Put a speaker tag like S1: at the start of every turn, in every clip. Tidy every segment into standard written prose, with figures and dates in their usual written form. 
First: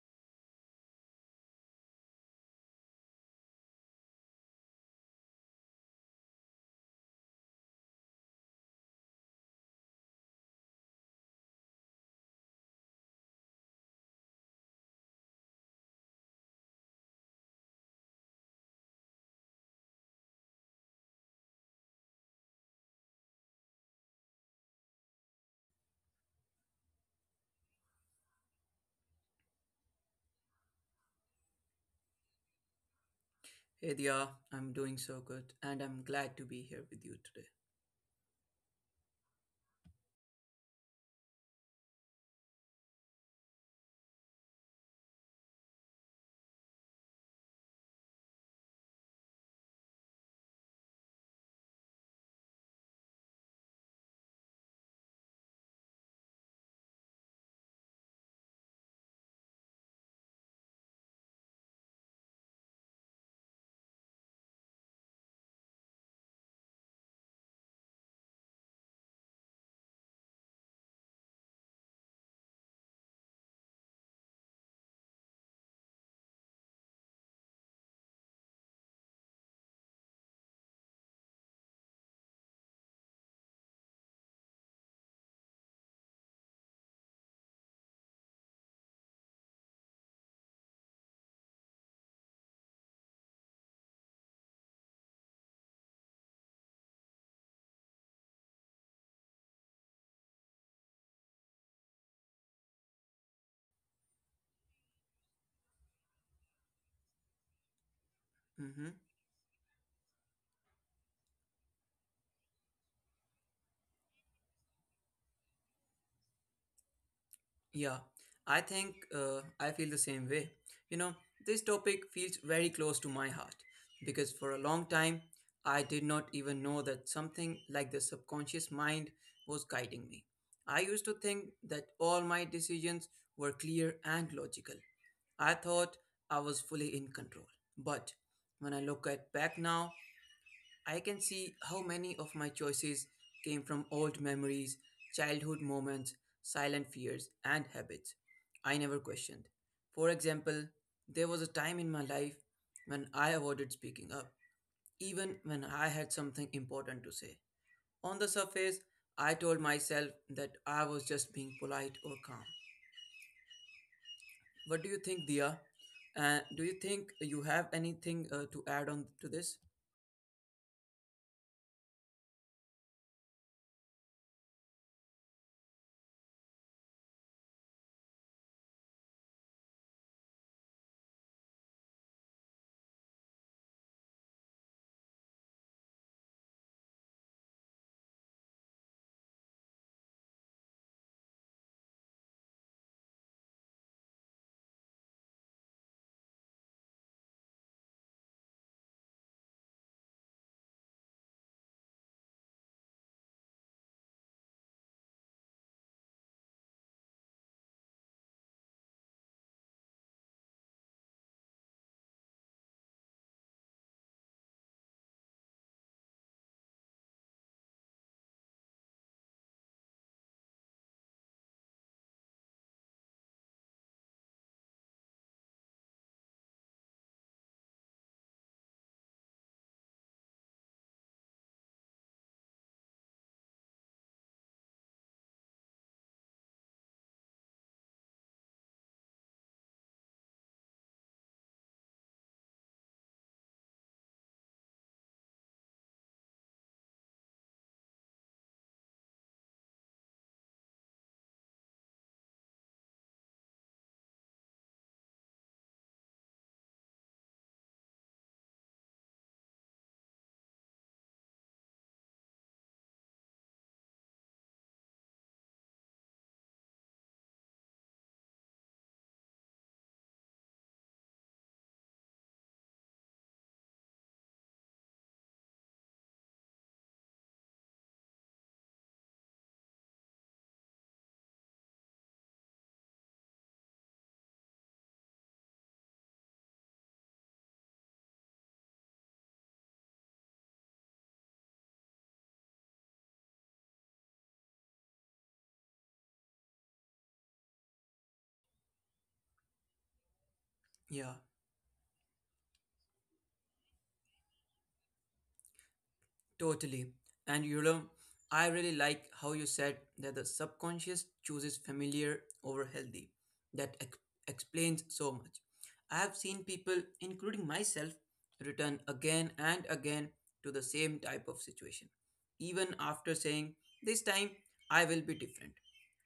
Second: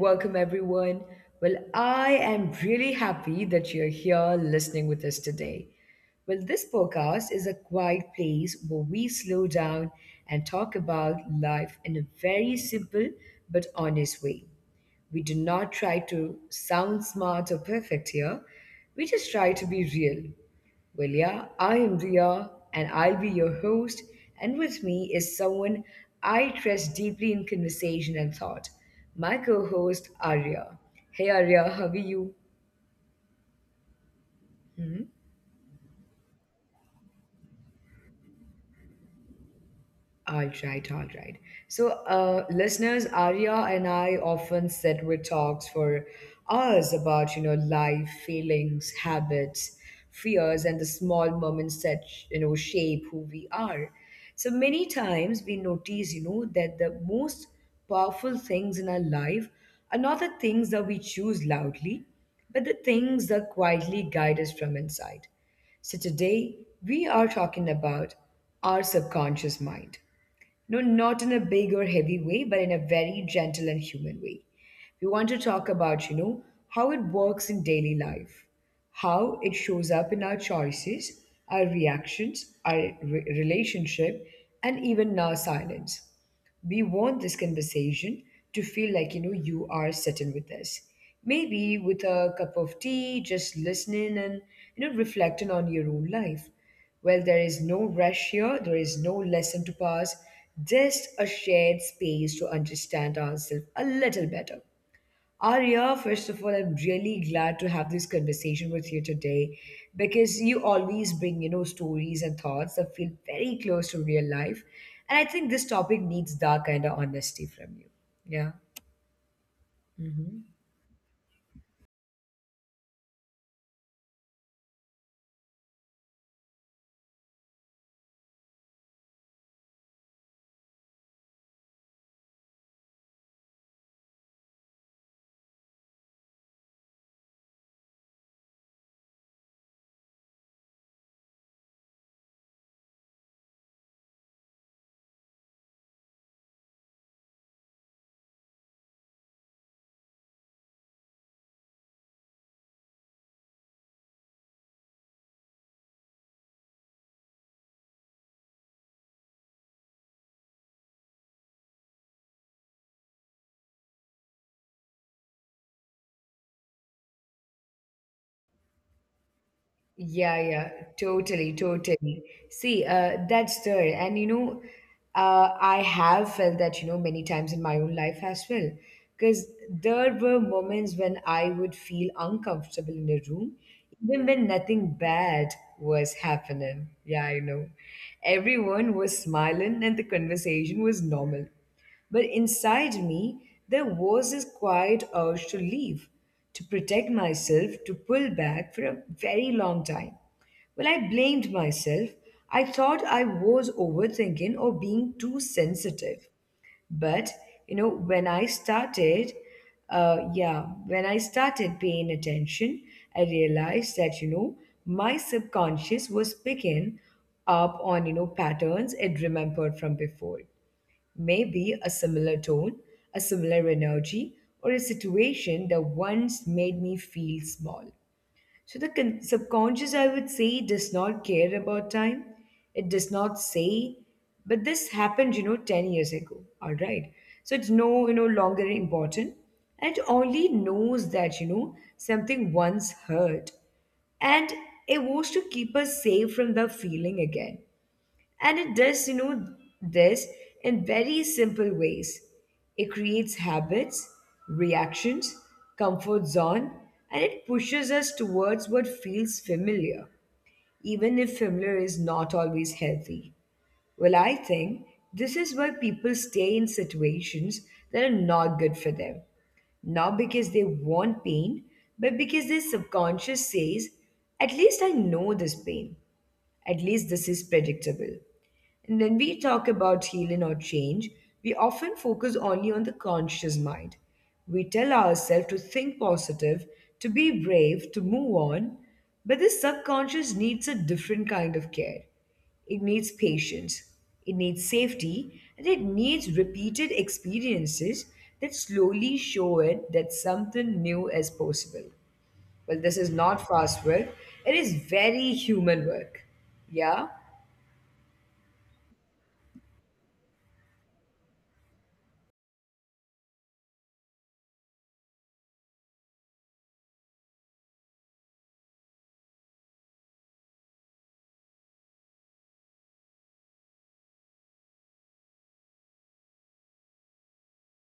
S1: welcome, everyone. I am really happy that you're here listening with us today. Well, this podcast is a quiet place where we slow down and talk about life in a very simple but honest way. We do not try to sound smart or perfect here. We just try to be real. I am Ria, and I'll be your host. And with me is someone I trust deeply in conversation and thought, my co host, Arya. Hey, Arya, how are you?
S2: Hey Dia, I'm doing so good and I'm glad to be here with you today.
S1: All right, all right. Listeners, Arya and I often sit with talks for hours about, life, feelings, habits, fears, and the small moments that, shape who we are. So, many times we notice, that the most powerful things in our life are not the things that we choose loudly, but the things that quietly guide us from inside. So, today we are talking about our subconscious mind. No, not in a big or heavy way, but in a very gentle and human way. We want to talk about, how it works in daily life, how it shows up in our choices, our reactions, relationship, and even our silence. We want this conversation to feel like you know you are sitting with us, maybe with a cup of tea, just listening and reflecting on your own life. Well, there is no rush here, there is no lesson to pass, just a shared space to understand ourselves a little better. Arya, first of all, I'm really glad to have this conversation with you today, because
S2: Hmm.
S1: you always bring, stories and thoughts that feel very close to real life. And I think this topic needs that kind of honesty from you. Yeah.
S2: Yeah, I think
S1: Mm-hmm.
S2: I feel the same way. You know, this topic feels very close to my heart because for a long time I did not even know that something like the subconscious mind was guiding me. I used to think that all my decisions were clear and logical. I thought I was fully in control. But when I look at back now, I can see how many of my choices came from old memories, childhood moments, silent fears, and habits I never questioned. For example, there was a time in my life when I avoided speaking up, even when I had something important to say. On the surface, I told myself that I was just being polite or calm. What do you think, Dia? Do you think you have anything to add
S1: Yeah,
S2: on
S1: yeah,
S2: to this?
S1: totally, totally. See, that's there. I have felt that, many times in my own life as well. Because there were moments when I would feel uncomfortable in a room, even when nothing bad was happening. Yeah, I know. Everyone was smiling and the conversation was normal. But inside me, there was this quiet urge to leave, to protect myself, to pull back for a very long time. I blamed myself. I thought I was overthinking or being too sensitive. But, you know, when I started, yeah, when I started paying attention, I realized that, my subconscious was picking up on, patterns it remembered from before. Maybe a similar tone, a similar energy, or a situation that once made me feel small. So the subconscious, I would say, does not care about time. It does not say, but this happened, 10 years ago. All right. So it's no, longer important. And it only knows that, something once hurt. And it wants to keep us safe from the feeling again. And it does, this in very simple ways. It creates habits, reactions, comfort zone, and it pushes us towards what feels familiar, even if familiar is not always healthy. I think this is why people stay in situations that are not good for them. Not because they want pain, but because their subconscious says, at least I know this pain. At least this is predictable. And when we talk about healing or change, we often focus only on the conscious mind. We tell ourselves to think positive, to be brave, to move on. But the subconscious needs a different kind of care. It needs patience, it needs safety, and it needs repeated experiences that slowly show it that something new is possible. Well,
S2: Yeah.
S1: this is not fast work, it is very human work. Yeah?
S2: Totally. And you know, I really like how you said that the subconscious chooses familiar over healthy. That explains so much. I have seen people, including myself, return again and again to the same type of situation, even after saying, this time I will be different.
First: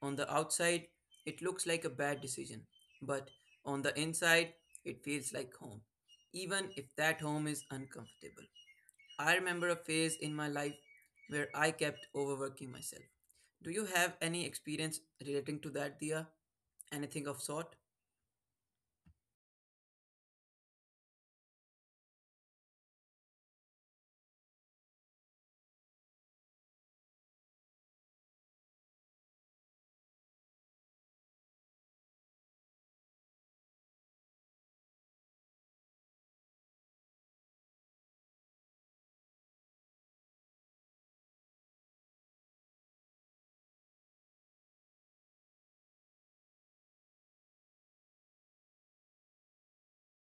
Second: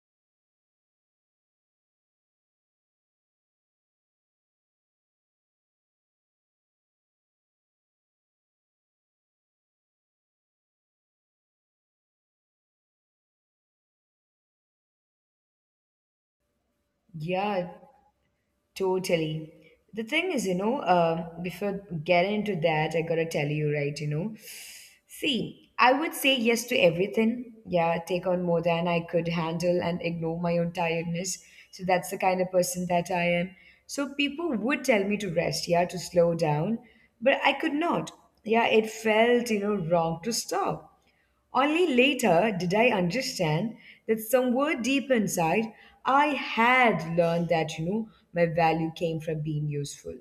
S2: On the outside, it looks like a bad decision, but on the inside, it feels like home, even if that home is uncomfortable. I remember a phase in my life where I kept overworking myself. Do you have any experience relating to that, Dia? Anything of
S1: Yeah,
S2: sort?
S1: totally. The thing is, before getting into that, I gotta tell you, right, see, I would say yes to everything. Yeah, take on more than I could handle and ignore my own tiredness. So that's the kind of person that I am. So people would tell me to rest, yeah, to slow down, but I could not. Yeah, it felt, wrong to stop. Only later did I understand that somewhere deep inside, I had learned that, my value came from being useful.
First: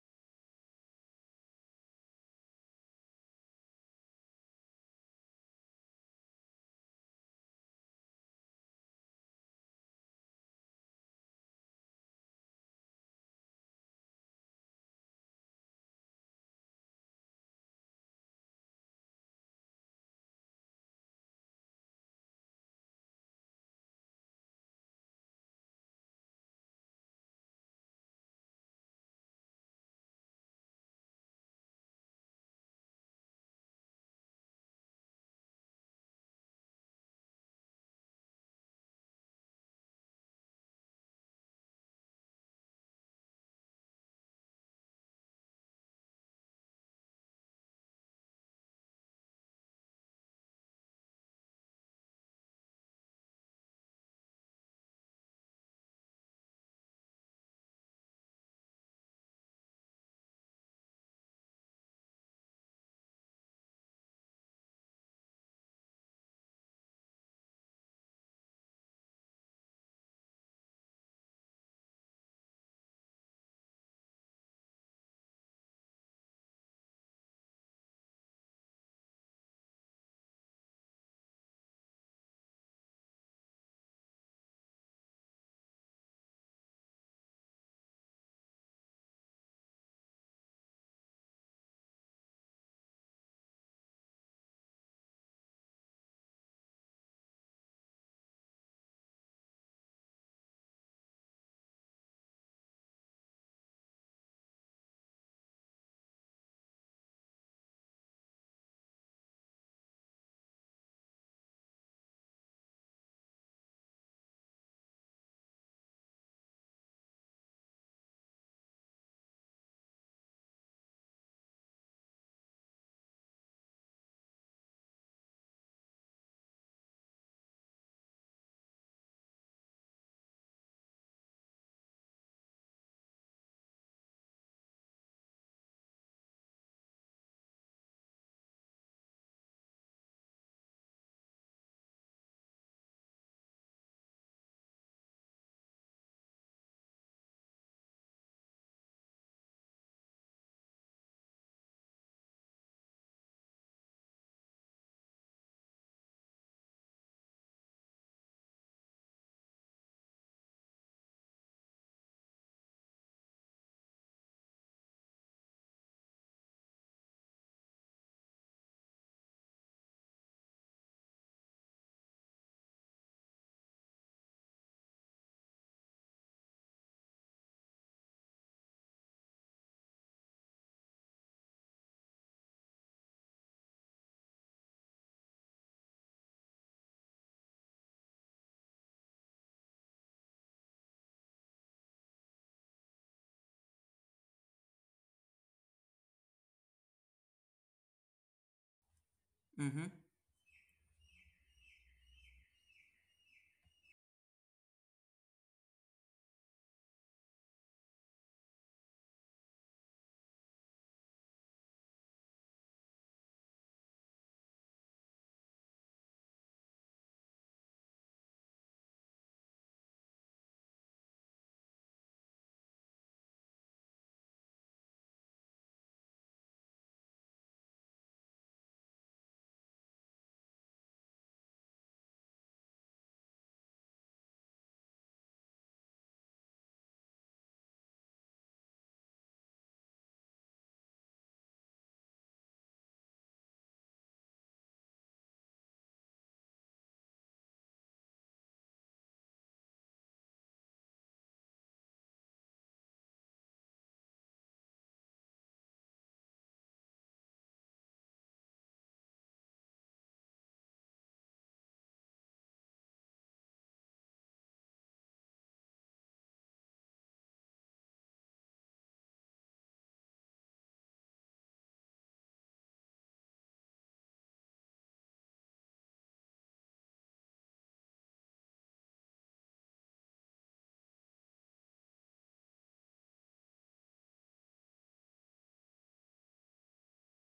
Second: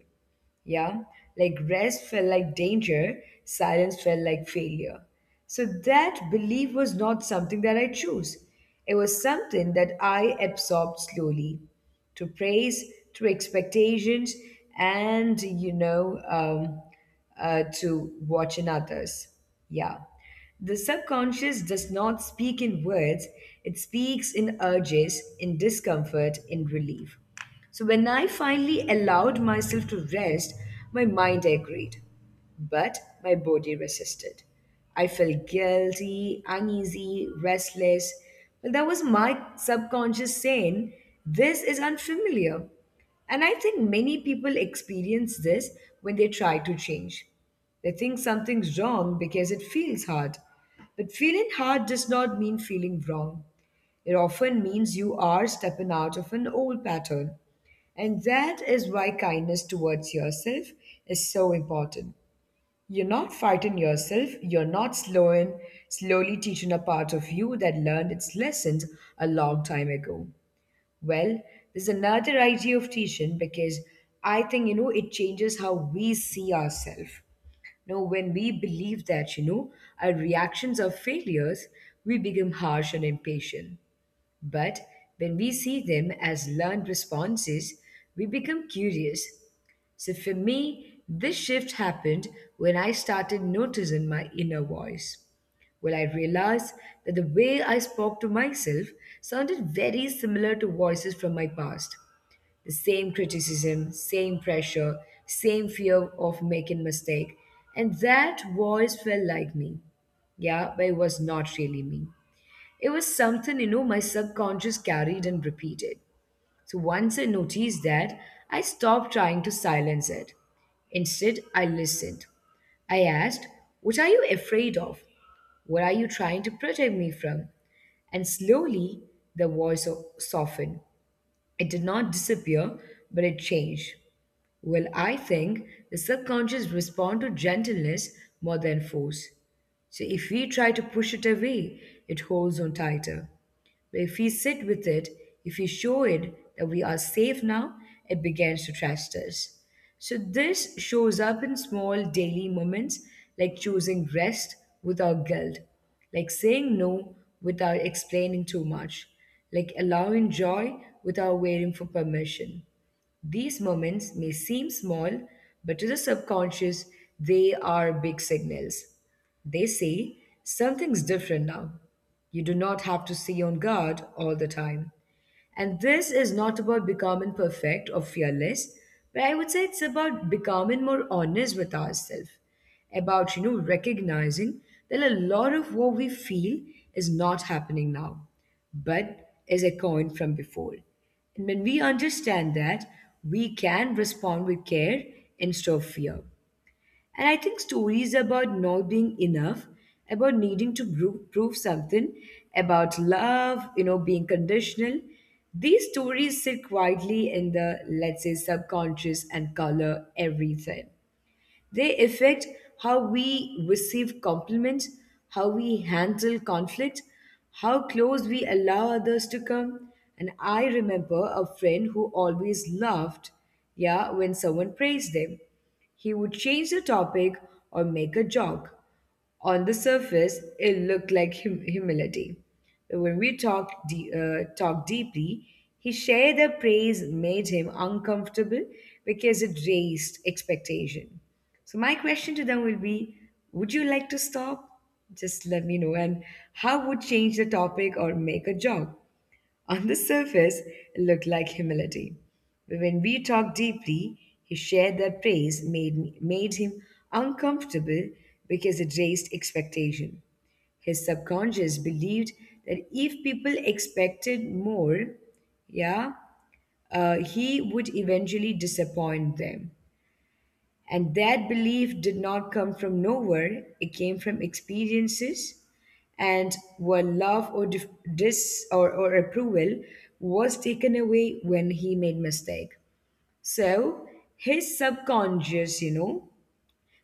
S1: Yeah, like rest felt like danger, silence felt like failure. So that belief was not something that I chose. It was something that I absorbed slowly to praise, to expectations, and, to watching others. Yeah. The subconscious does not speak in words, it speaks in urges, in discomfort, in relief. So when I finally allowed myself to rest, my mind agreed, but my body resisted. I felt guilty, uneasy, restless. Well, that was my subconscious saying, this is unfamiliar. And I think many people experience this when they try to change. They think something's wrong because it feels hard. But feeling hard does not mean feeling wrong. It often means you are stepping out of an old pattern. And that is why kindness towards yourself is so important. You're not fighting yourself, you're not slowly teaching a part of you that learned its lessons a long time ago. Well, there's another idea of teaching because I think, it changes how we see ourselves. Now, when we believe that, our reactions are failures, we become harsh and impatient. But when we see them as learned responses, we become curious. So for me, this shift happened when I started noticing my inner voice. I realized that the way I spoke to myself sounded very similar to voices from my past. The same criticism, same pressure, same fear of making mistake. And that voice felt like me. Yeah, but it was not really me. It was something, my subconscious carried and repeated. So once I noticed that, I stopped trying to silence it. Instead, I listened. I asked, what are you afraid of? What are you trying to protect me from? And slowly, the softened. It did not disappear, but it changed. I think the subconscious responds to gentleness more than force. So if we try to push it away, it holds on tighter. But if we sit with it, if we show it that we are safe now, it begins to trust us. So this shows up in small daily moments, like choosing rest without guilt, like saying no without explaining too much, like allowing joy without waiting for permission. These moments may seem small, but to the subconscious, they are big signals. They say, something's different now. You do not have to stay on guard all the time. And this is not about becoming perfect or fearless, but I would say it's about becoming more honest with ourselves, about, recognizing that a lot of what we feel is not happening now, but is a coin from before. And when we understand that, we can respond with care instead of fear. And I think stories about not being
S2: Mm-hmm.
S1: enough, about needing to prove something, about love, being conditional, these stories sit quietly in the, let's say, subconscious and color everything. They affect how we receive compliments, how we handle conflict, how close we allow others to come. And I remember a friend who always laughed, yeah, when someone praised them. He would change the topic or make a joke. On the surface, it looked like humility. But when we talked deeply, he shared that praise made him uncomfortable because it raised expectation. So, my question to them will be, would you like to stop? Just let me know. And how would change the topic or make a joke? On the surface, it looked like humility. But when we talked deeply, he shared that praise made him uncomfortable because it raised expectation. His subconscious believed that if people expected more, yeah, he would eventually disappoint them. And that belief did not come from nowhere, it came from experiences and where love or or approval was taken away when he made mistake. So his subconscious,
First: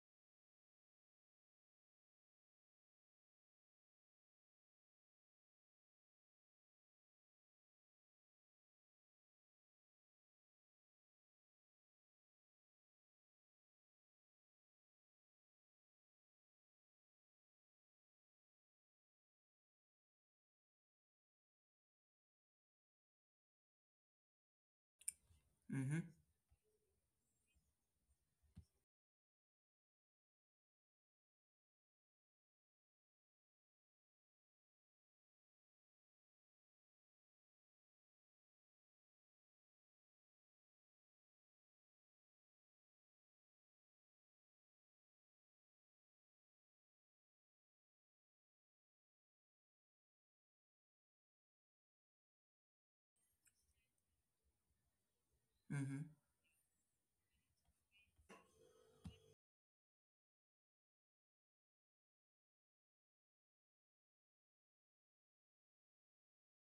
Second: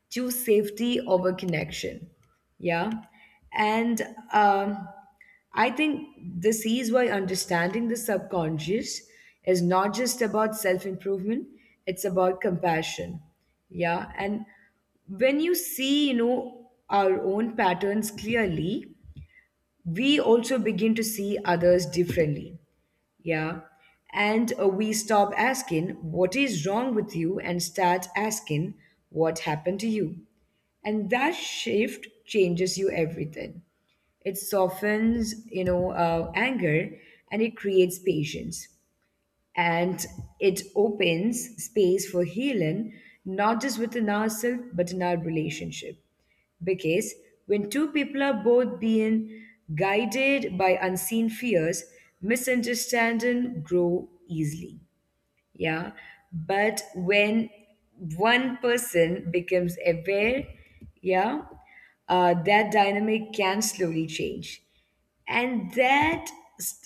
S1: choose safety over connection. Yeah. And um I think this is why understanding the subconscious is not just about self improvement, it's about compassion. Yeah. And when you see, our own patterns clearly, we also begin to see others differently. Yeah. And we stop
S2: Mm-hmm.
S1: asking, what is wrong with you? And start asking, what happened to you? And that shift changes you everything. It softens, anger and it creates patience. And it opens space for healing, not just within ourselves, but in our relationship. Because when two people are both being guided by unseen fears, misunderstanding grow easily. Yeah.
S2: Mm-hmm.
S1: But when one person becomes aware, yeah, that dynamic can slowly change. And that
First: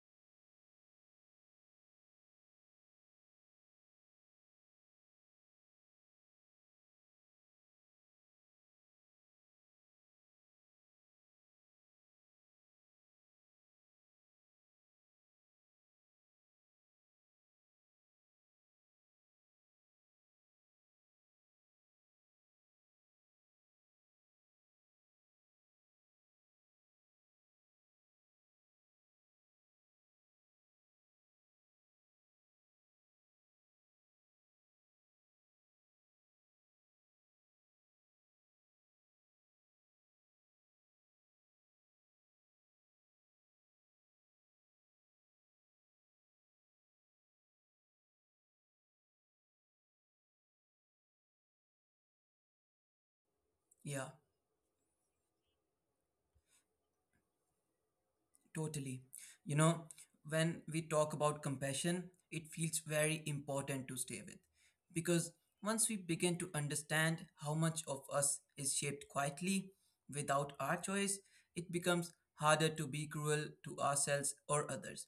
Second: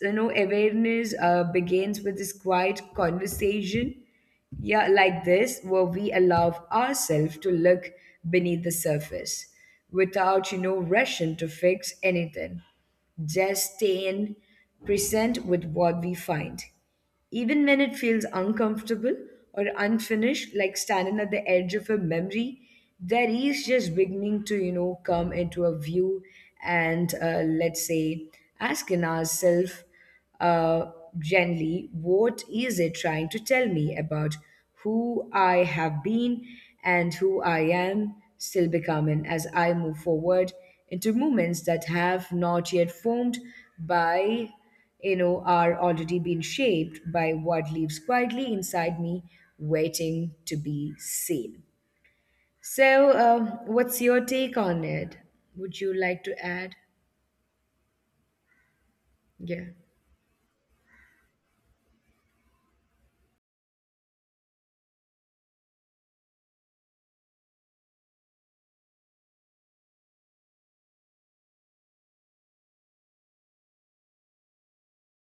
S1: you know awareness uh, begins with this quiet conversation, yeah, like this, where we allow ourselves to look beneath the surface without rushing to fix anything, just staying present with what we find even when it feels uncomfortable or unfinished, like standing at the edge of a memory that is just beginning to, come into a view and let's say asking ourselves uh, gently, what is it trying to tell me about who I have been and who I am still becoming as I move forward into movements that have not yet formed by are already being shaped by what lives quietly inside me, waiting to be seen. So, what's
S2: Yeah.
S1: your take on it? Would you like to add?
S2: Totally.
S1: Yeah.
S2: You know, when we talk about compassion, it feels very important to stay with. Because once we begin to understand how much of us is shaped quietly without our choice, it becomes harder to be cruel to ourselves or others.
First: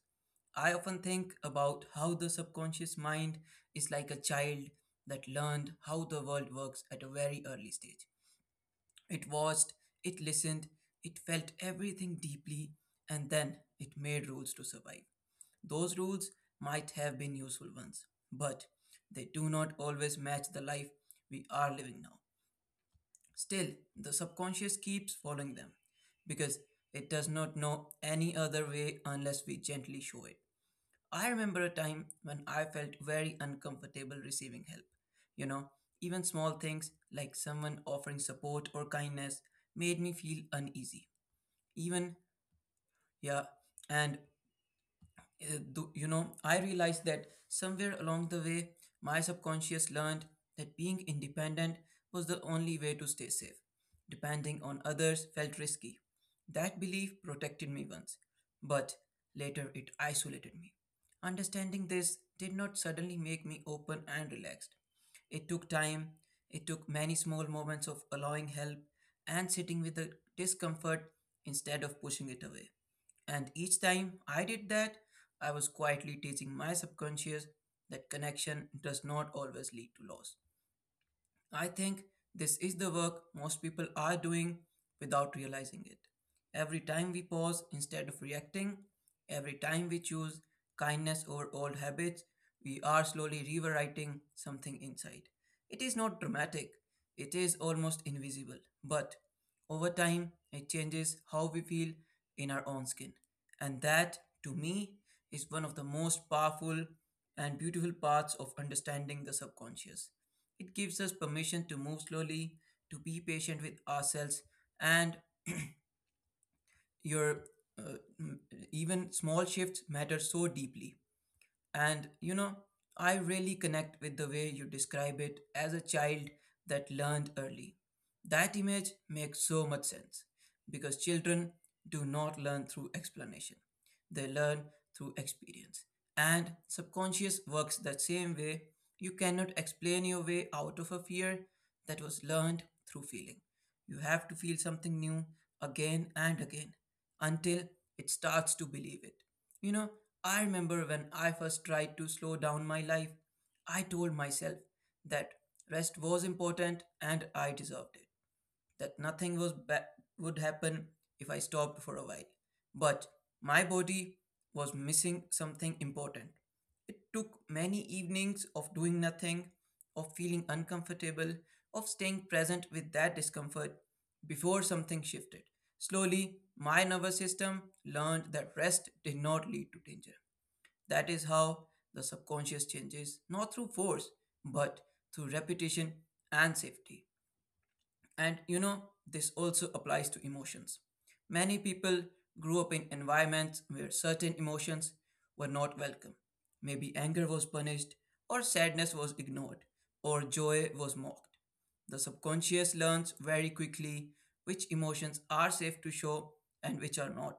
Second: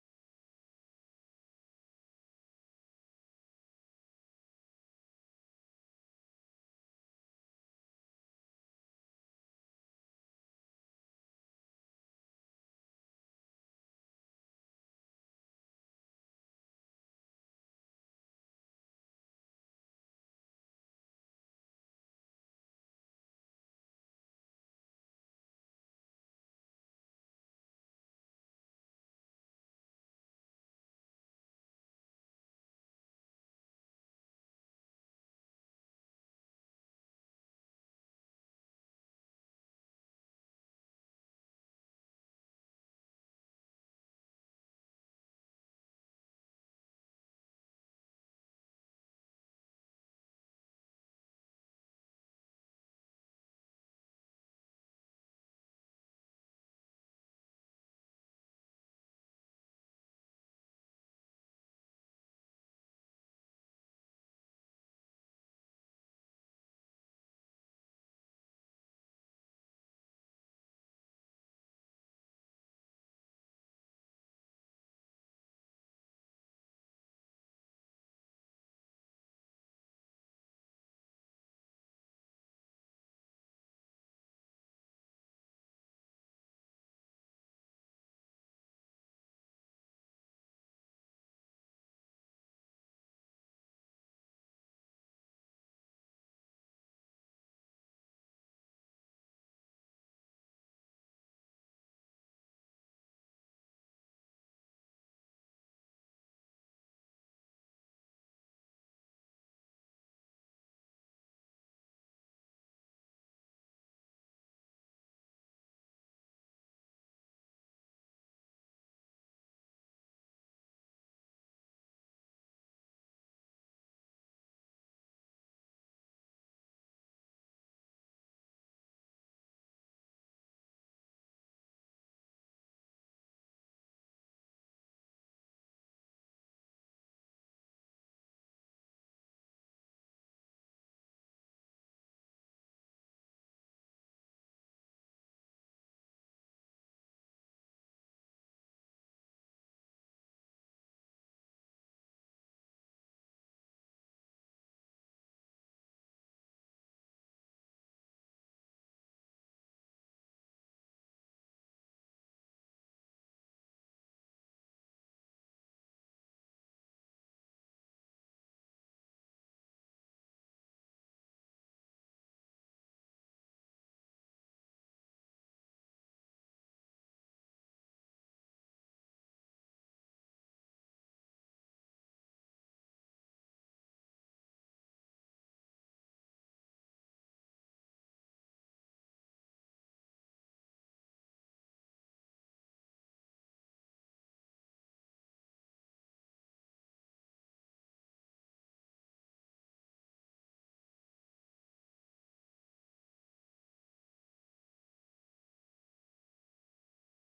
S2: I often think about how the subconscious mind is like a child that learned how the world works at a very early stage. It watched, it listened, it felt everything deeply, and then it made rules to survive. Those rules might have been useful ones, but they do not always match the life we are living now. Still, the subconscious keeps following them because it does not know any other way unless we gently show it. I remember a time when I felt very uncomfortable receiving help. You know, even small things like someone offering support or kindness made me feel uneasy. Even, yeah, and you know, I realized that somewhere along the way, my subconscious learned that being independent was the only way to stay safe. Depending on others felt risky. That belief protected me once, but later it isolated me. Understanding this did not suddenly make me open and relaxed. It took time, it took many small moments of allowing help and sitting with the discomfort instead of pushing it away. And each time I did that, I was quietly teaching my subconscious that connection does not always lead to loss. I think this is the work most people are doing without realizing it. Every time we pause instead of reacting, every time we choose kindness over old habits, we are slowly rewriting something inside. It is not dramatic, it is almost invisible, but over time it changes how we feel in our own skin. And that, to me, is one of the most powerful and beautiful parts of understanding the subconscious. It gives us permission to move slowly, to be patient with ourselves, and your uh, m- even small shifts matter so deeply. And you know, I really connect with the way you describe it as a child that learned early. That image makes so much sense because children do not learn through explanation. They learn through experience. And subconscious works that same way. You cannot explain your way out of a fear that was learned through feeling. You have to feel something new again and again until it starts to believe it. You know, I remember when I first tried to slow down my life, I told myself that rest was important and I deserved it, that nothing was ba- would happen if I stopped for a while. But my body was missing something important. It took many evenings of doing nothing, of feeling uncomfortable, of staying present with that discomfort before something shifted. Slowly, my nervous system learned that rest did not lead to danger. That is how the subconscious changes, not through force, but through repetition and safety. And you know, this also applies to emotions. Many people grew up in environments where certain emotions were not welcome. Maybe anger was punished, or sadness was ignored, or joy was mocked. The subconscious learns very quickly which emotions are safe to show and which are not.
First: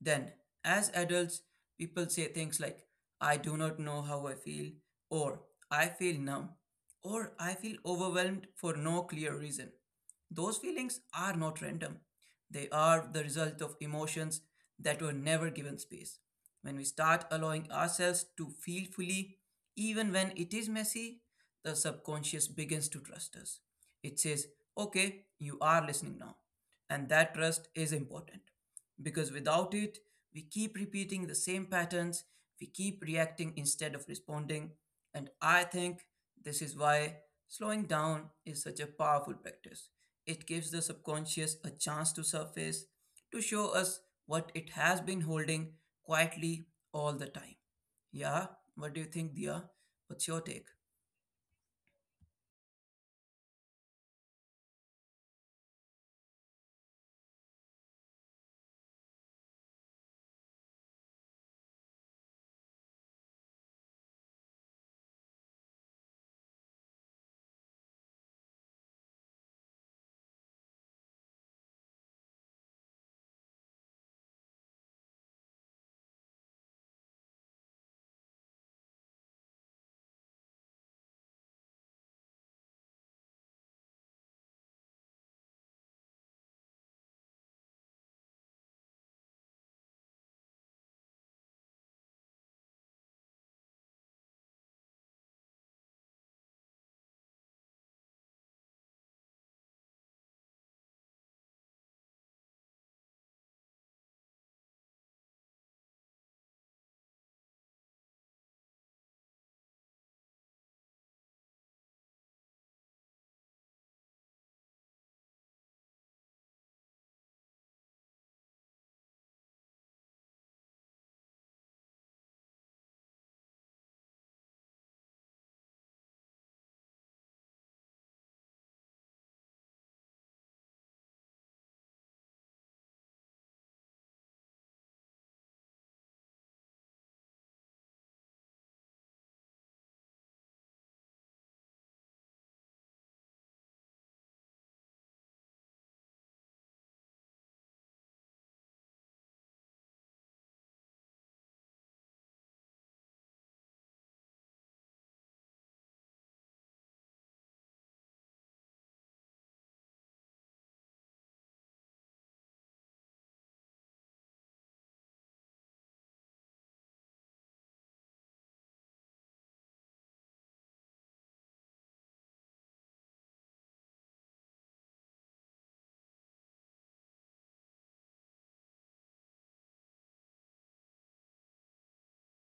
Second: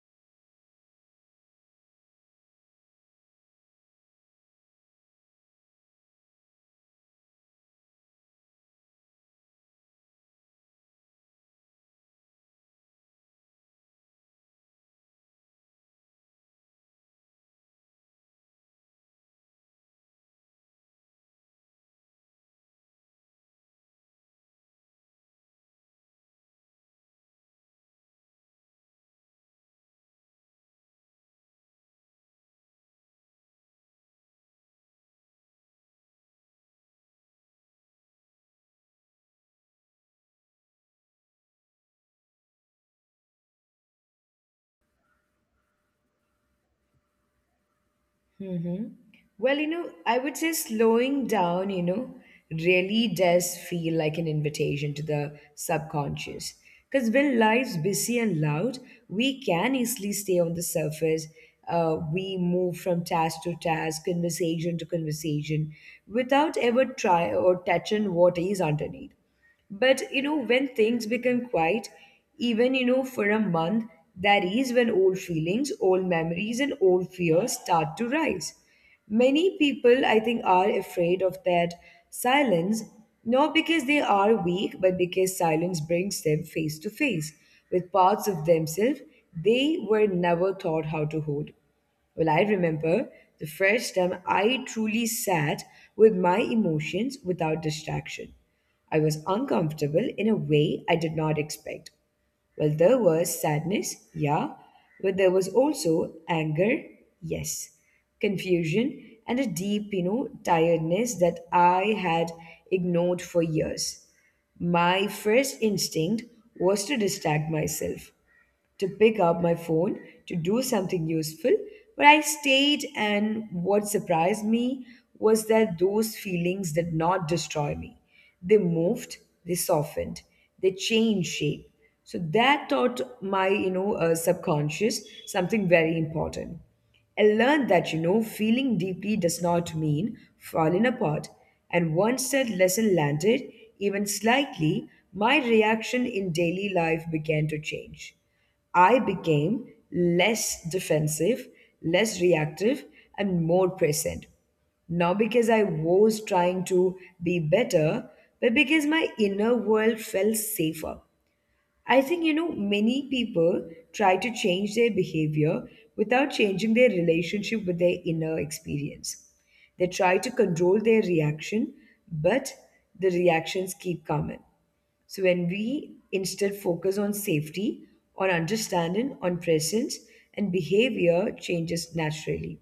S2: Then, as adults, people say things like, I do not know how I feel, or I feel numb, or I feel overwhelmed for no clear reason. Those feelings are not random, they are the result of emotions that were never given space. When we start allowing ourselves to feel fully, even when it is messy, the subconscious begins to trust us. It says, okay, you are listening now. And that trust is important because without it, we keep repeating the same patterns, we keep reacting instead of responding. And I think this is why slowing down is such a powerful practice. It gives the subconscious a chance to surface, to show us what it has been holding quietly all the time. Yeah,
S1: Mm-hmm.
S2: what do you think,
S1: Well,
S2: Dia?
S1: you know, I
S2: What's
S1: would
S2: your
S1: say
S2: take?
S1: slowing down, really does feel like an invitation to the subconscious. Because when life's busy and loud, we can easily stay on the surface. We move from task to task, conversation to conversation, without ever try or touching what is underneath. But you know, when things become quiet, even you know, for a month, that is when old feelings, old memories, and old fears start to rise. Many people, I think, are afraid of that silence, not because they are weak, but because silence brings them face to face with parts of themselves they were never taught how to hold. Well, I remember the first time I truly sat with my emotions without distraction. I was uncomfortable in a way I did not expect. Well, there was sadness, yeah, but there was also anger, yes, confusion, and a deep, tiredness that I had ignored for years. My first instinct was to distract myself, to pick up my phone to do something useful, but I stayed, and what surprised me was that those feelings did not destroy me. They moved, they softened, they changed shape. So that taught my subconscious something very important. I learned that, you know, feeling deeply does not mean falling apart. And once that lesson landed, even slightly, my reaction in daily life began to change. I became less defensive, less reactive, and more present. Not because I was trying to be better, but because my inner world felt safer. I think, you know, many people try to change their behavior without changing their relationship with their inner experience. They try to control their reaction, but the reactions keep coming. So when we instead focus on safety, on understanding, on presence, and behavior changes naturally.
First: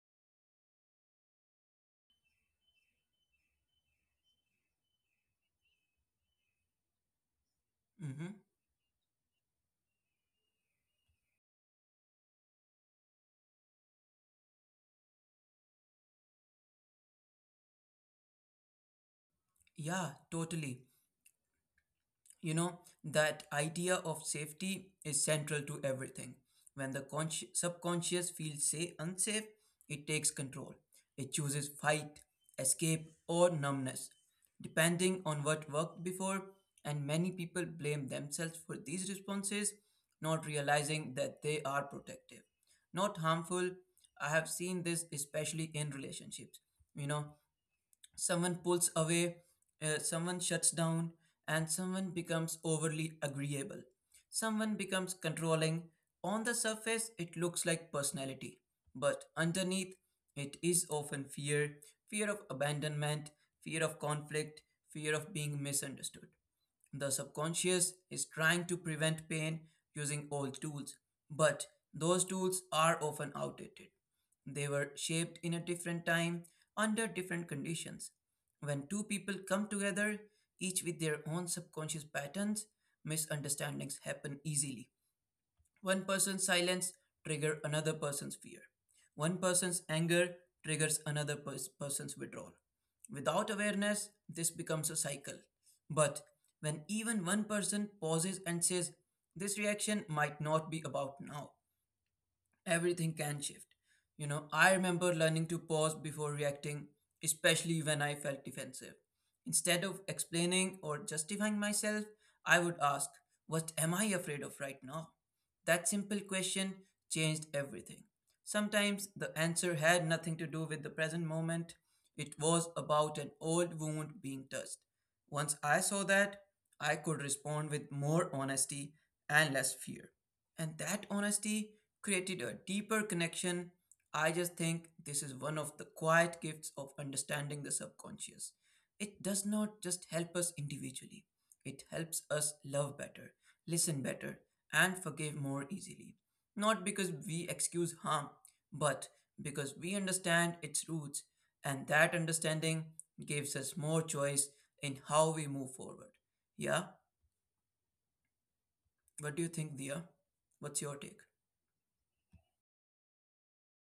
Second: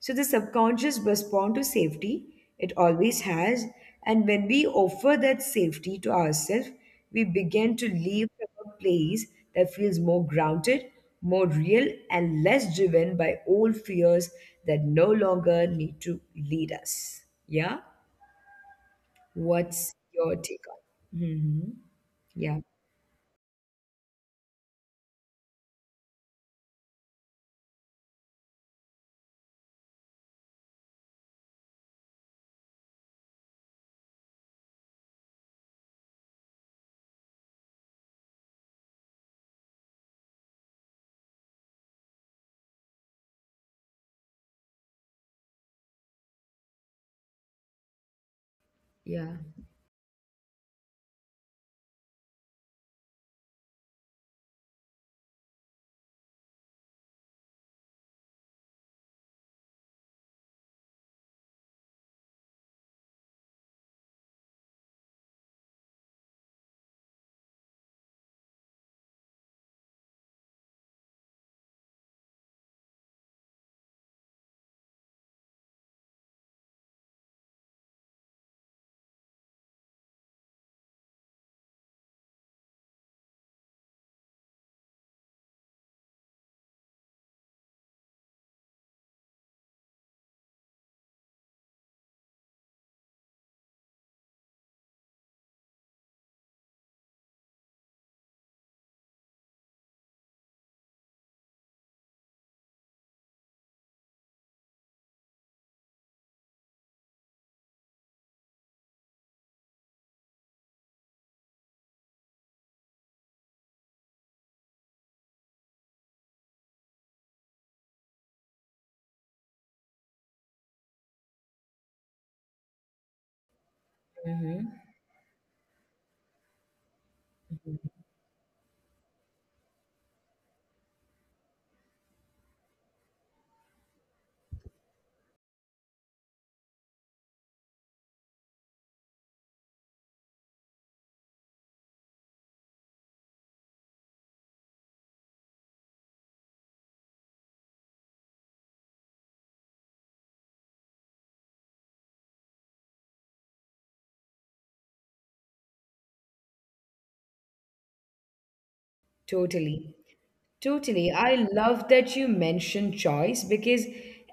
S1: So the subconscious responds to safety, it always has, and when we offer that safety to ourselves, we begin to live
S2: Hmm.
S1: from a place that feels more grounded, more real, and less driven by old fears that no longer need to lead us. Yeah? What's
S2: Yeah,
S1: your take
S2: totally.
S1: on? Hmm.
S2: You
S1: Yeah.
S2: know, that idea of safety is central to everything. When the subconscious feels say unsafe, it takes control, it chooses fight, escape, or numbness, depending on what worked before. And many people blame themselves for these responses, not realizing that they are protective, not harmful. I have seen this especially in relationships. You know, someone pulls
S1: Yeah.
S2: away, someone shuts down, and someone becomes overly agreeable. Someone becomes controlling. On the surface, it looks like personality, but underneath, it is often fear: fear of abandonment, fear of conflict, fear of being misunderstood. The subconscious is trying to prevent pain using old tools, but those tools are often outdated. They were shaped in a different time under different conditions. When two people come together, each with their own subconscious patterns, misunderstandings happen easily. One person's silence triggers another person's fear. One person's anger triggers another person's withdrawal. Without awareness, this becomes a cycle. But when even one person pauses and says, this reaction might not be about now, everything can shift. You know, I remember learning to pause before reacting, especially when I felt defensive. Instead of explaining or justifying myself, I would ask, what am I afraid of right now? That simple question changed everything. Sometimes the answer had nothing to do with the present moment, it was about an old wound
S1: Hmm.
S2: being touched. Once I saw that, I could respond with more honesty and less fear. And that honesty created a deeper connection. I just think this is one of the quiet gifts of understanding the subconscious. It does not just help us individually, it helps us love better, listen better, and forgive more easily. Not because we excuse harm, but because we understand its roots, and that understanding gives us more choice in how we move forward. Yeah? What do you
S1: Totally.
S2: think, Dia?
S1: Totally.
S2: What's your
S1: I
S2: take?
S1: love that you mentioned choice because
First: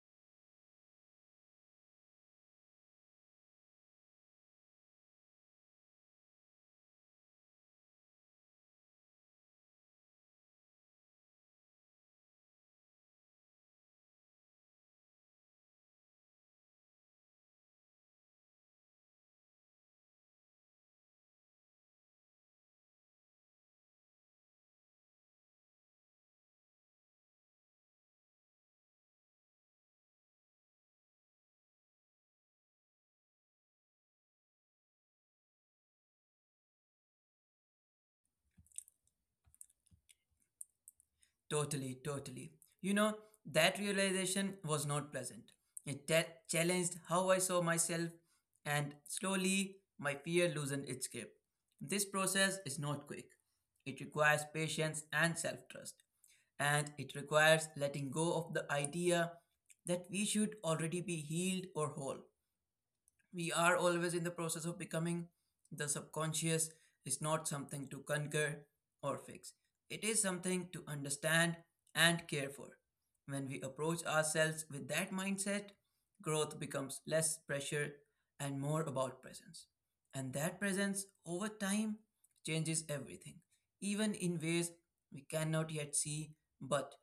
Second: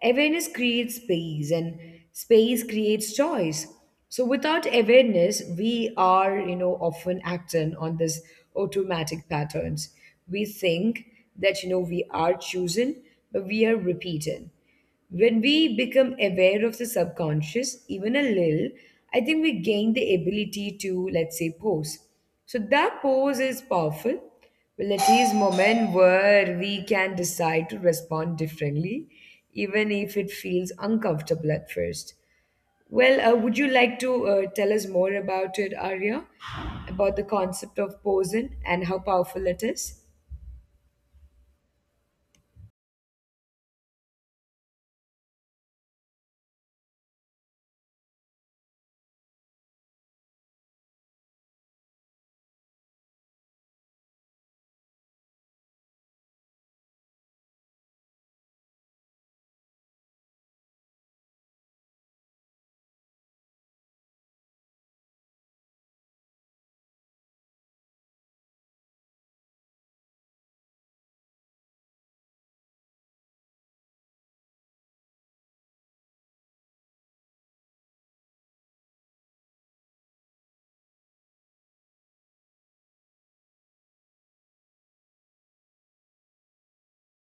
S1: awareness creates space and space creates choice. So without awareness, we are, you know, often acting on this automatic patterns. We think that, you know, we are choosing, but we are repeating. When we become aware of the subconscious, even a little, I think we gain the ability to, let's say, pause. So that pause is powerful well, it is moment where we can decide to respond differently, even if it feels uncomfortable at first. Well, would you like to tell us more about it, Arya, about the concept of posing and how powerful it is?
S2: Totally, totally. You know, that realization was not pleasant. It challenged how I saw myself, and slowly my fear loosened its grip. This process is not quick, it requires patience and self trust, and it requires letting go of the idea that we should already be healed or whole. We are always in the process of becoming. The subconscious is not something to conquer or fix, it is something to understand and care for. When we approach ourselves with that mindset, growth becomes less pressure and more about presence. And that presence, over time, changes everything, even in ways we cannot yet see, but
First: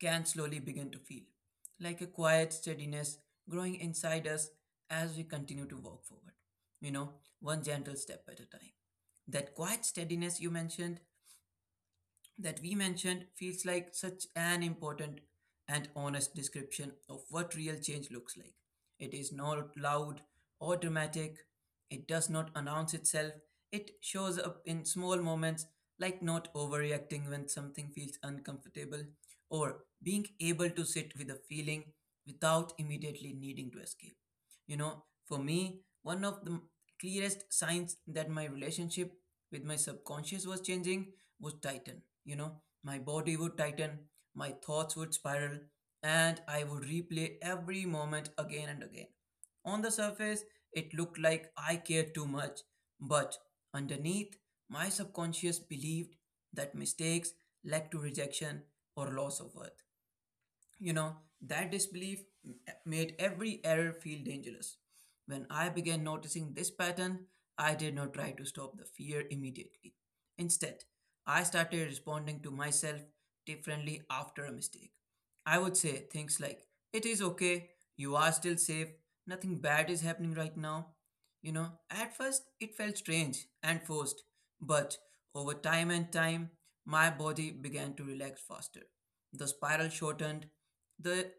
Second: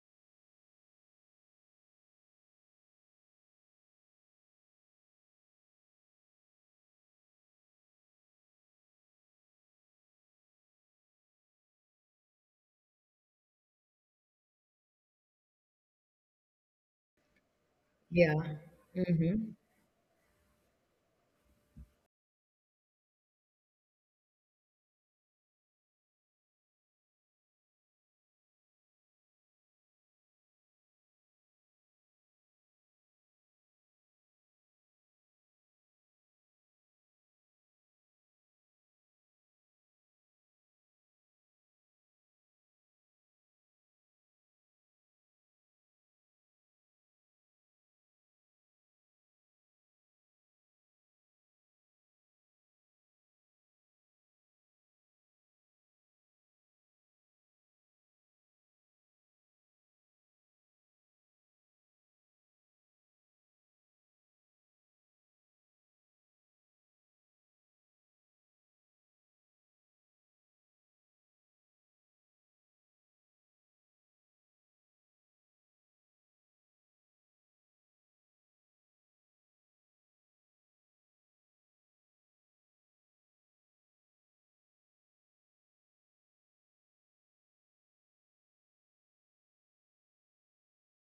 S2: can slowly begin to feel, like a quiet steadiness growing inside us as we continue to walk forward, you know, one gentle step at a time. That quiet steadiness you mentioned, that we mentioned, feels like such an important and honest description of what real change looks like.
S1: Yeah.
S2: It is
S1: Mm-hmm.
S2: not loud or dramatic, it does not announce itself, it shows up in small moments like not overreacting when something feels uncomfortable or being able to sit with a feeling without immediately needing to escape. You know, for me, one of the clearest signs that my relationship with my subconscious was changing was tighten. You know, my body would tighten, my thoughts would spiral, and I would replay every moment again and again. On the surface, it looked like I cared too much, but underneath, my subconscious believed that mistakes led to rejection or loss of worth. You know, that made every error feel dangerous. When I began noticing this pattern, I did not try to stop the fear immediately. Instead, I started responding to myself differently after a mistake. I would say things like, it is okay, you are still safe, nothing bad is happening right now. You know, at first it felt strange and forced, but over time and time, my body began to relax faster. The spiral shortened. The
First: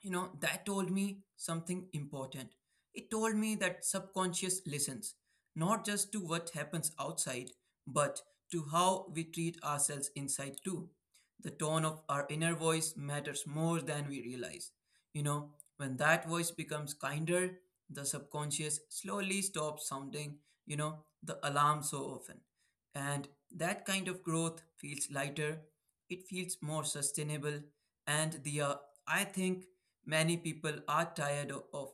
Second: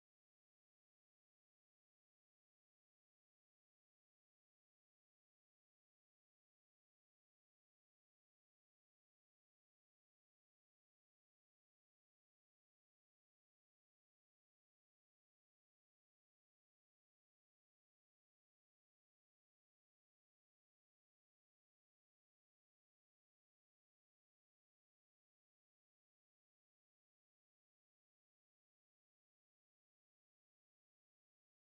S2: you know that told me something important. It told me that subconscious listens not just to what happens outside, but to how we treat ourselves inside too. The tone of our inner voice matters more than we realize. You know, when that voice becomes kinder, the subconscious slowly stops sounding, the alarm so often. And that kind of growth feels lighter, it feels more sustainable, and the I think many people are tired o- of,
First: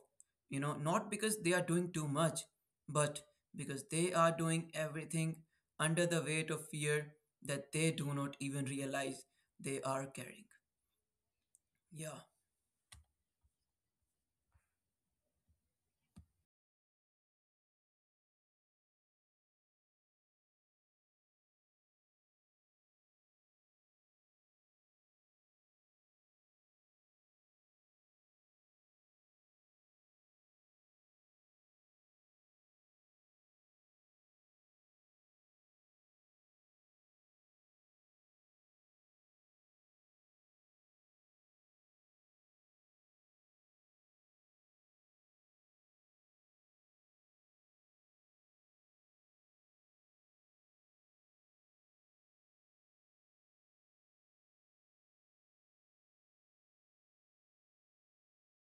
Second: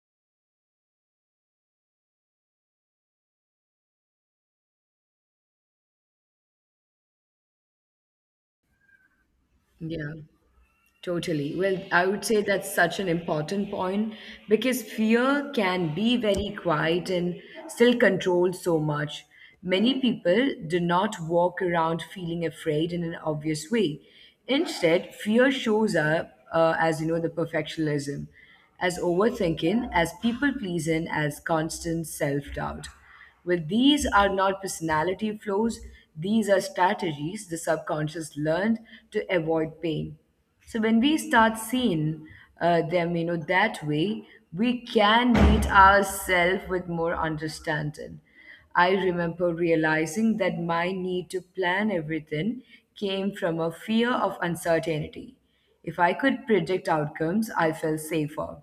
S2: you know, not because they are doing too much, but because they are doing everything under the weight of fear that they do not even realize they are
S1: Yeah.
S2: carrying.
S1: Totally. Well, I
S2: Yeah.
S1: would say that's such an important point because fear can be very quiet and still control so much. Many people do not walk around feeling afraid in an obvious way. Instead, fear shows up as, you know, the perfectionism, as overthinking, as people pleasing, as constant self doubt. Well, these are not personality flaws, these are strategies the subconscious learned to avoid pain. So when we start seeing them, you know, that way, we can meet ourselves with more understanding. I remember realizing that my need to plan everything came from a fear of uncertainty. If I could predict outcomes, I felt safer.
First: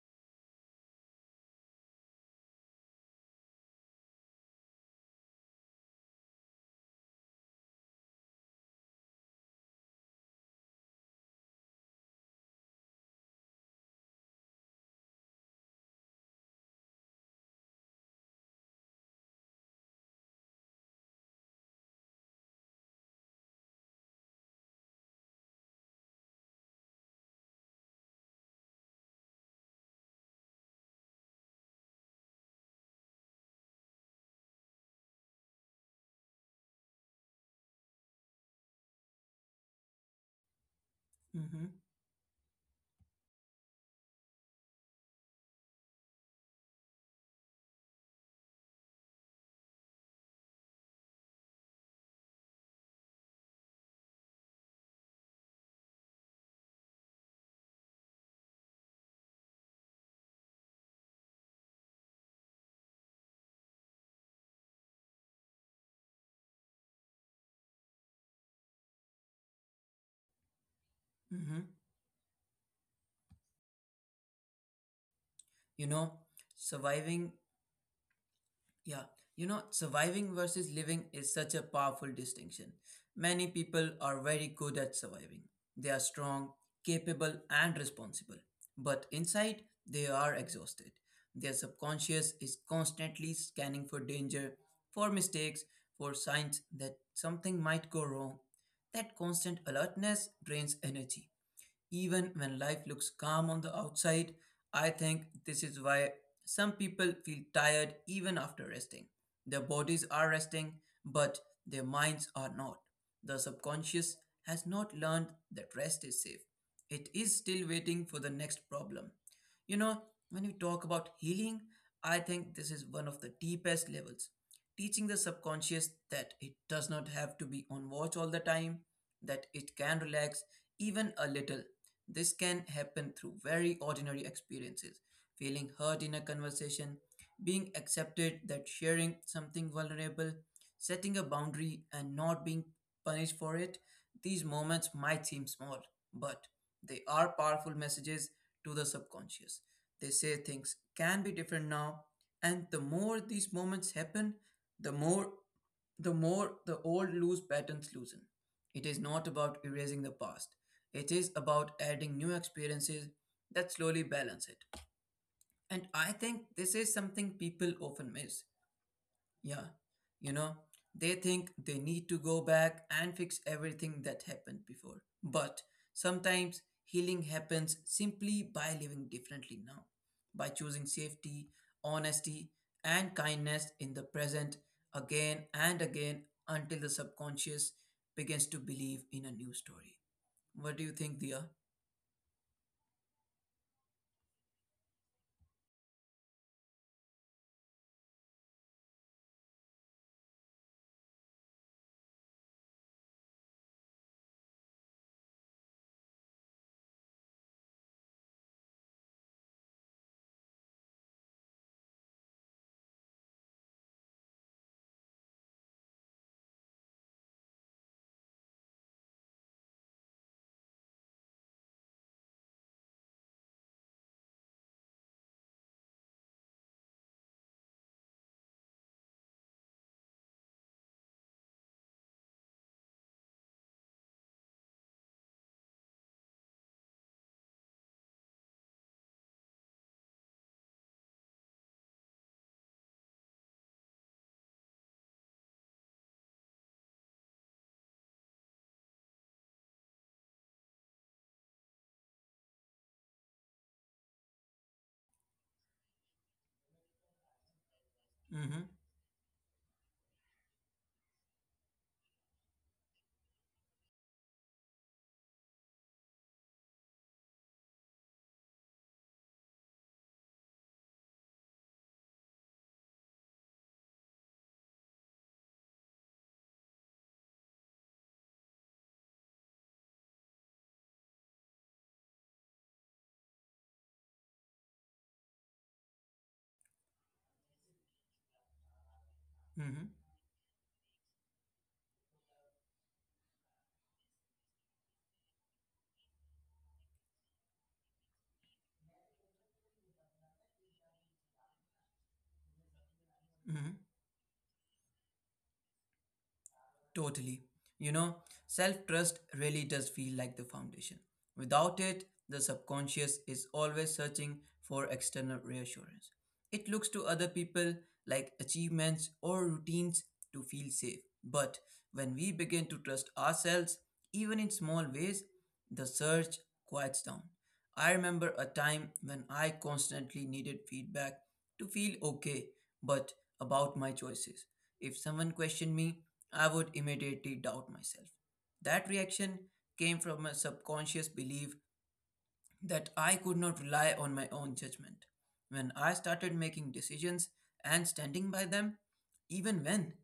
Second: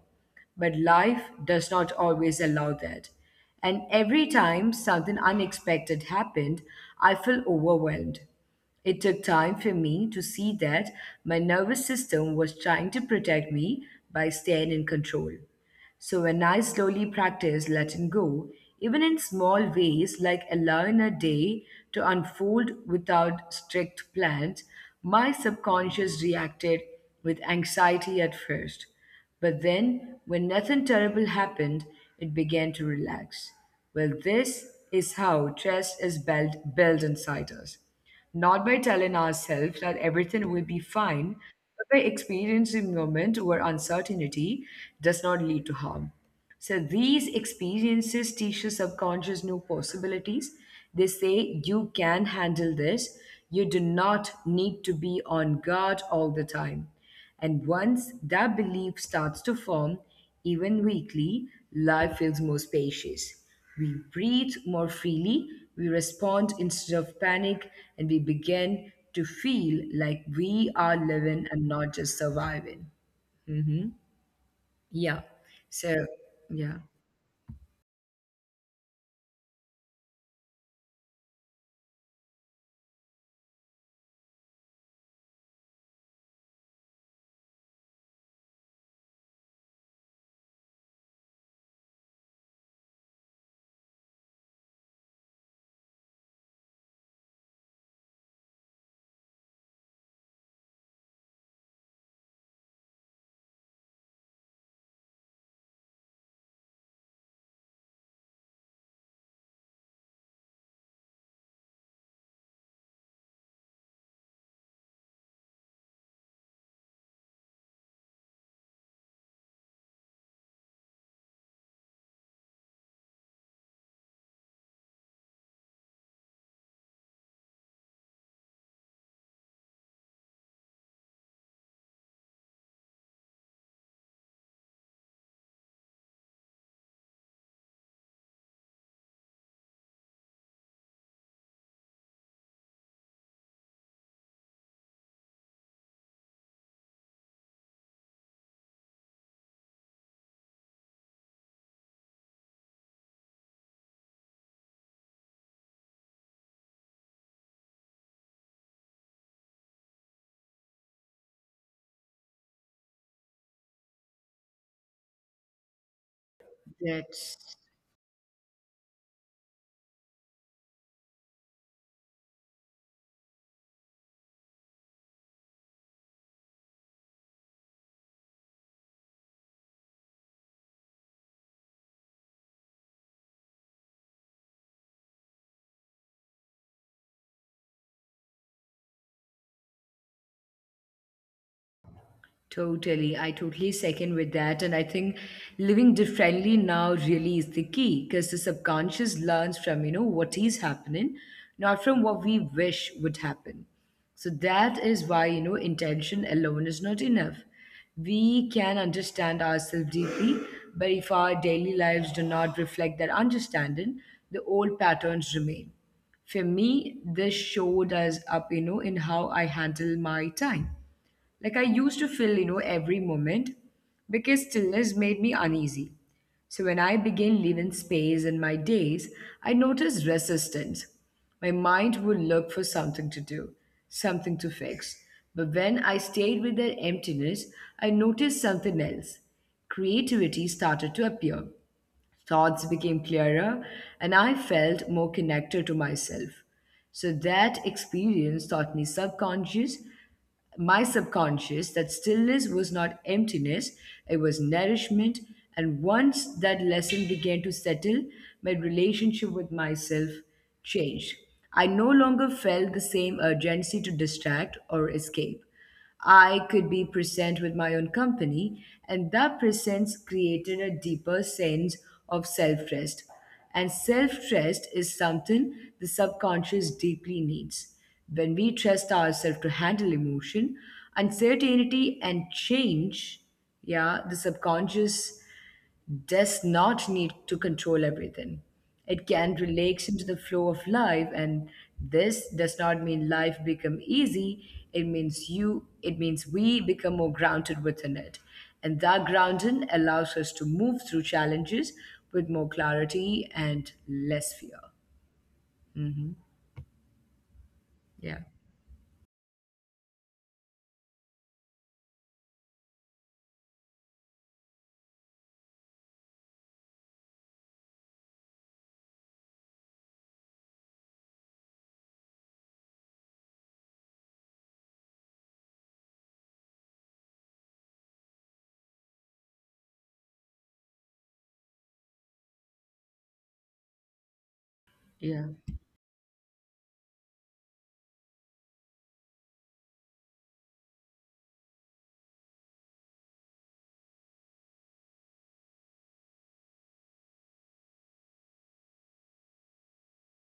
S1: But life does not always allow that. And every time something unexpected happened, I felt overwhelmed. It took time for me to see that my nervous system was trying to protect me by staying in control. So when I slowly practiced letting go, even in small ways like allowing a day to unfold without strict plans, my subconscious reacted with anxiety at first. But then, when nothing terrible happened, it began to relax. Well, this is how trust is built inside us not by telling ourselves that everything will be fine,
S2: Mm-hmm.
S1: but by experiencing moments where uncertainty does not lead to harm. So these experiences teach your subconscious new possibilities. They say you can handle this. You do not need to be on guard all the time. And once that belief starts to form, even weekly, life feels more spacious. We breathe more freely, we respond instead of panic, and we begin to feel like we are living
S2: Mm-hmm.
S1: and not just surviving. Hmm. Yeah.
S2: You know,
S1: So, yeah.
S2: surviving Yeah, surviving versus living is such a powerful distinction. Many people are very good at surviving. They are strong, capable, and responsible. But inside, they are exhausted. Their subconscious is constantly scanning for danger, for mistakes, for signs that something might go wrong. That constant alertness drains energy. Even when life looks calm on the outside, I think this is why some people feel tired even after resting. Their bodies are resting, but their minds are not. The subconscious has not learned that rest is safe. It is still waiting for the next problem. You know, when we talk about healing, I think this is one of the deepest levels. Teaching the subconscious that it does not have to be on watch all the time, that it can relax even a little. This can happen through very ordinary experiences feeling hurt in a conversation, being accepted that sharing something vulnerable, setting a boundary and not being punished for it. These moments might seem small, but they are powerful messages to the subconscious. They say things can be different now, and the more these moments happen, the more the more the old loose patterns loosen. It is not about erasing the past. It is about adding new experiences that slowly balance it. And I think this is
S1: That's
S2: something people often miss. Yeah, you know, they think they need to go back and fix everything that happened before. But sometimes healing happens simply by living differently now, by choosing safety, honesty, and kindness in the present again and again until the subconscious begins to believe in a new story. What do you think, Dia?
S1: totally, I totally second with that. And I think living differently now really is the key because the subconscious learns from, you know, what is happening, not from what we wish would happen. So that is why, you know, intention alone is not enough. We can understand ourselves deeply, but if our daily lives do not reflect that understanding, the old patterns remain. For me, this showed us up, you know, in how I handle my time. Like I used to feel, you know, every moment because stillness made me uneasy. So when I began leaving space in my days, I noticed resistance. My mind would look for something to do, something to fix. But when I stayed with that emptiness, I noticed something else. Creativity started to appear. Thoughts became clearer, and I felt more connected to myself. So that experience taught me subconscious, my subconscious, that stillness was not emptiness, it was nourishment. And once that lesson began to settle, my
S2: Mm hmm,
S1: relationship with myself changed. I no longer felt the same urgency to distract or escape. I could be present with my own company, and that presence created a deeper sense of self trust. And self trust is something the subconscious deeply needs. When we trust ourselves to handle emotion, uncertainty, and change, yeah, the subconscious does not need to control everything. It can relax
S2: mm
S1: into
S2: hmm,
S1: the flow of life, and this does not mean life become easy. It means we become more grounded within it, and that grounding allows us to move through challenges with more clarity and
S2: mm hmm.
S1: less fear. Hmm.
S2: Totally. You
S1: Yeah,
S2: know, self trust really does feel like the foundation. Without it, the subconscious is always searching for external reassurance. It looks to other people like achievements or routines to feel safe. But when we begin to trust ourselves, even in small ways, the search quiets down. I remember a time when I constantly needed feedback to feel okay, but about my choices. If
S1: yeah,
S2: someone questioned me, I would immediately doubt myself. That reaction came from a subconscious belief that I could not rely on my own judgment. When I started making decisions and standing by them, even when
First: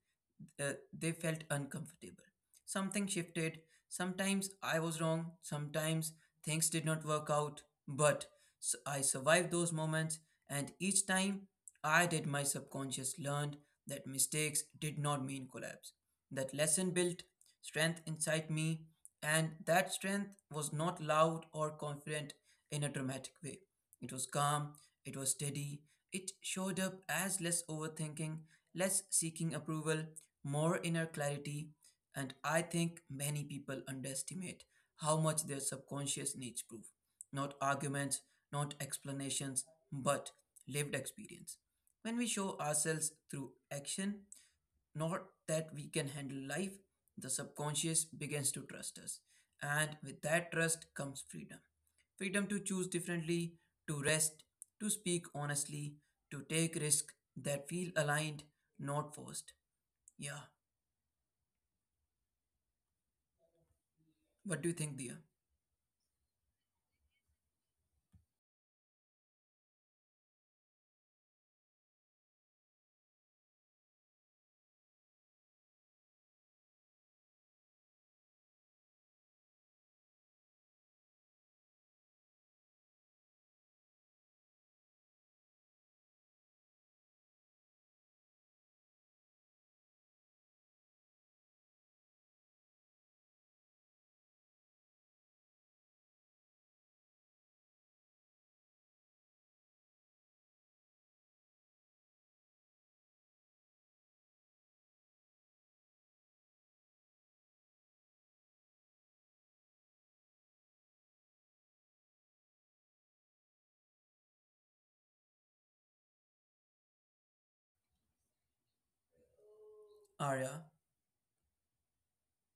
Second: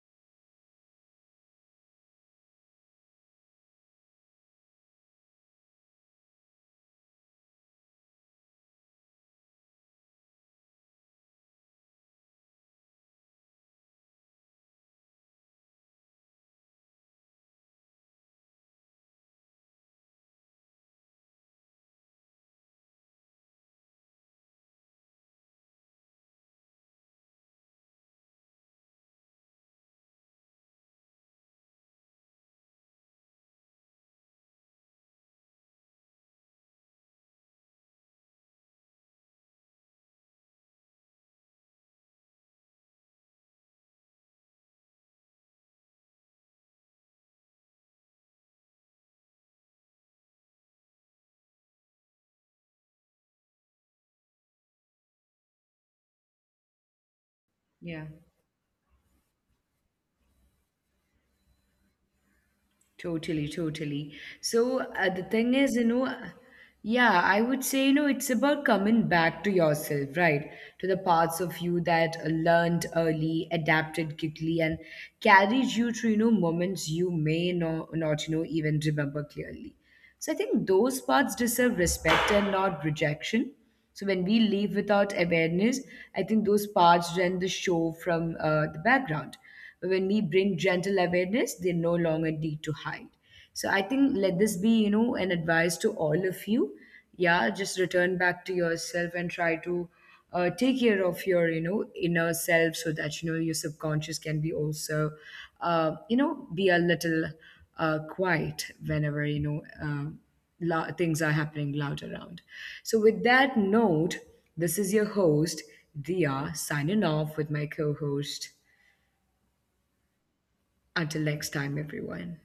S2: they felt uncomfortable. Something shifted. Sometimes I was wrong. Sometimes things did not work out. But I survived those moments, and each time I did, my subconscious learned that mistakes did not mean collapse. That lesson built strength inside me, and that strength was not loud or confident in a dramatic way. It was calm, it was steady, it showed up as less overthinking, less seeking approval, more inner clarity, and I think many people underestimate how much their subconscious needs proof. Not arguments, not explanations, but lived experience. When we show ourselves through action, not that we can handle life, the subconscious begins to trust us. And with that trust comes freedom freedom to choose differently, to rest, to speak honestly, to take risks that feel
S1: yeah.
S2: aligned, not forced. Yeah.
S1: Totally, totally.
S2: What do you
S1: So
S2: think, Dia?
S1: the thing is, you know, yeah, I would say, you know, it's about coming back to yourself, right? To the parts of you that learned early, adapted quickly, and carried you through, you know, moments you may not, you know, even remember clearly. So I think those parts deserve respect and not rejection. So when we live without awareness, I think those parts rent the show from the background. But when we bring gentle awareness, they no longer need to hide. So I think let this be, you know, an advice to all of you. Yeah, just return back to yourself and try to take care of your, you know, inner self so that you know your subconscious can be also, be a little quiet whenever you know, um, things are happening loud around. So with that note, this is your host Dia signing off with my co-host.
S2: Arya?
S1: Until next time, everyone.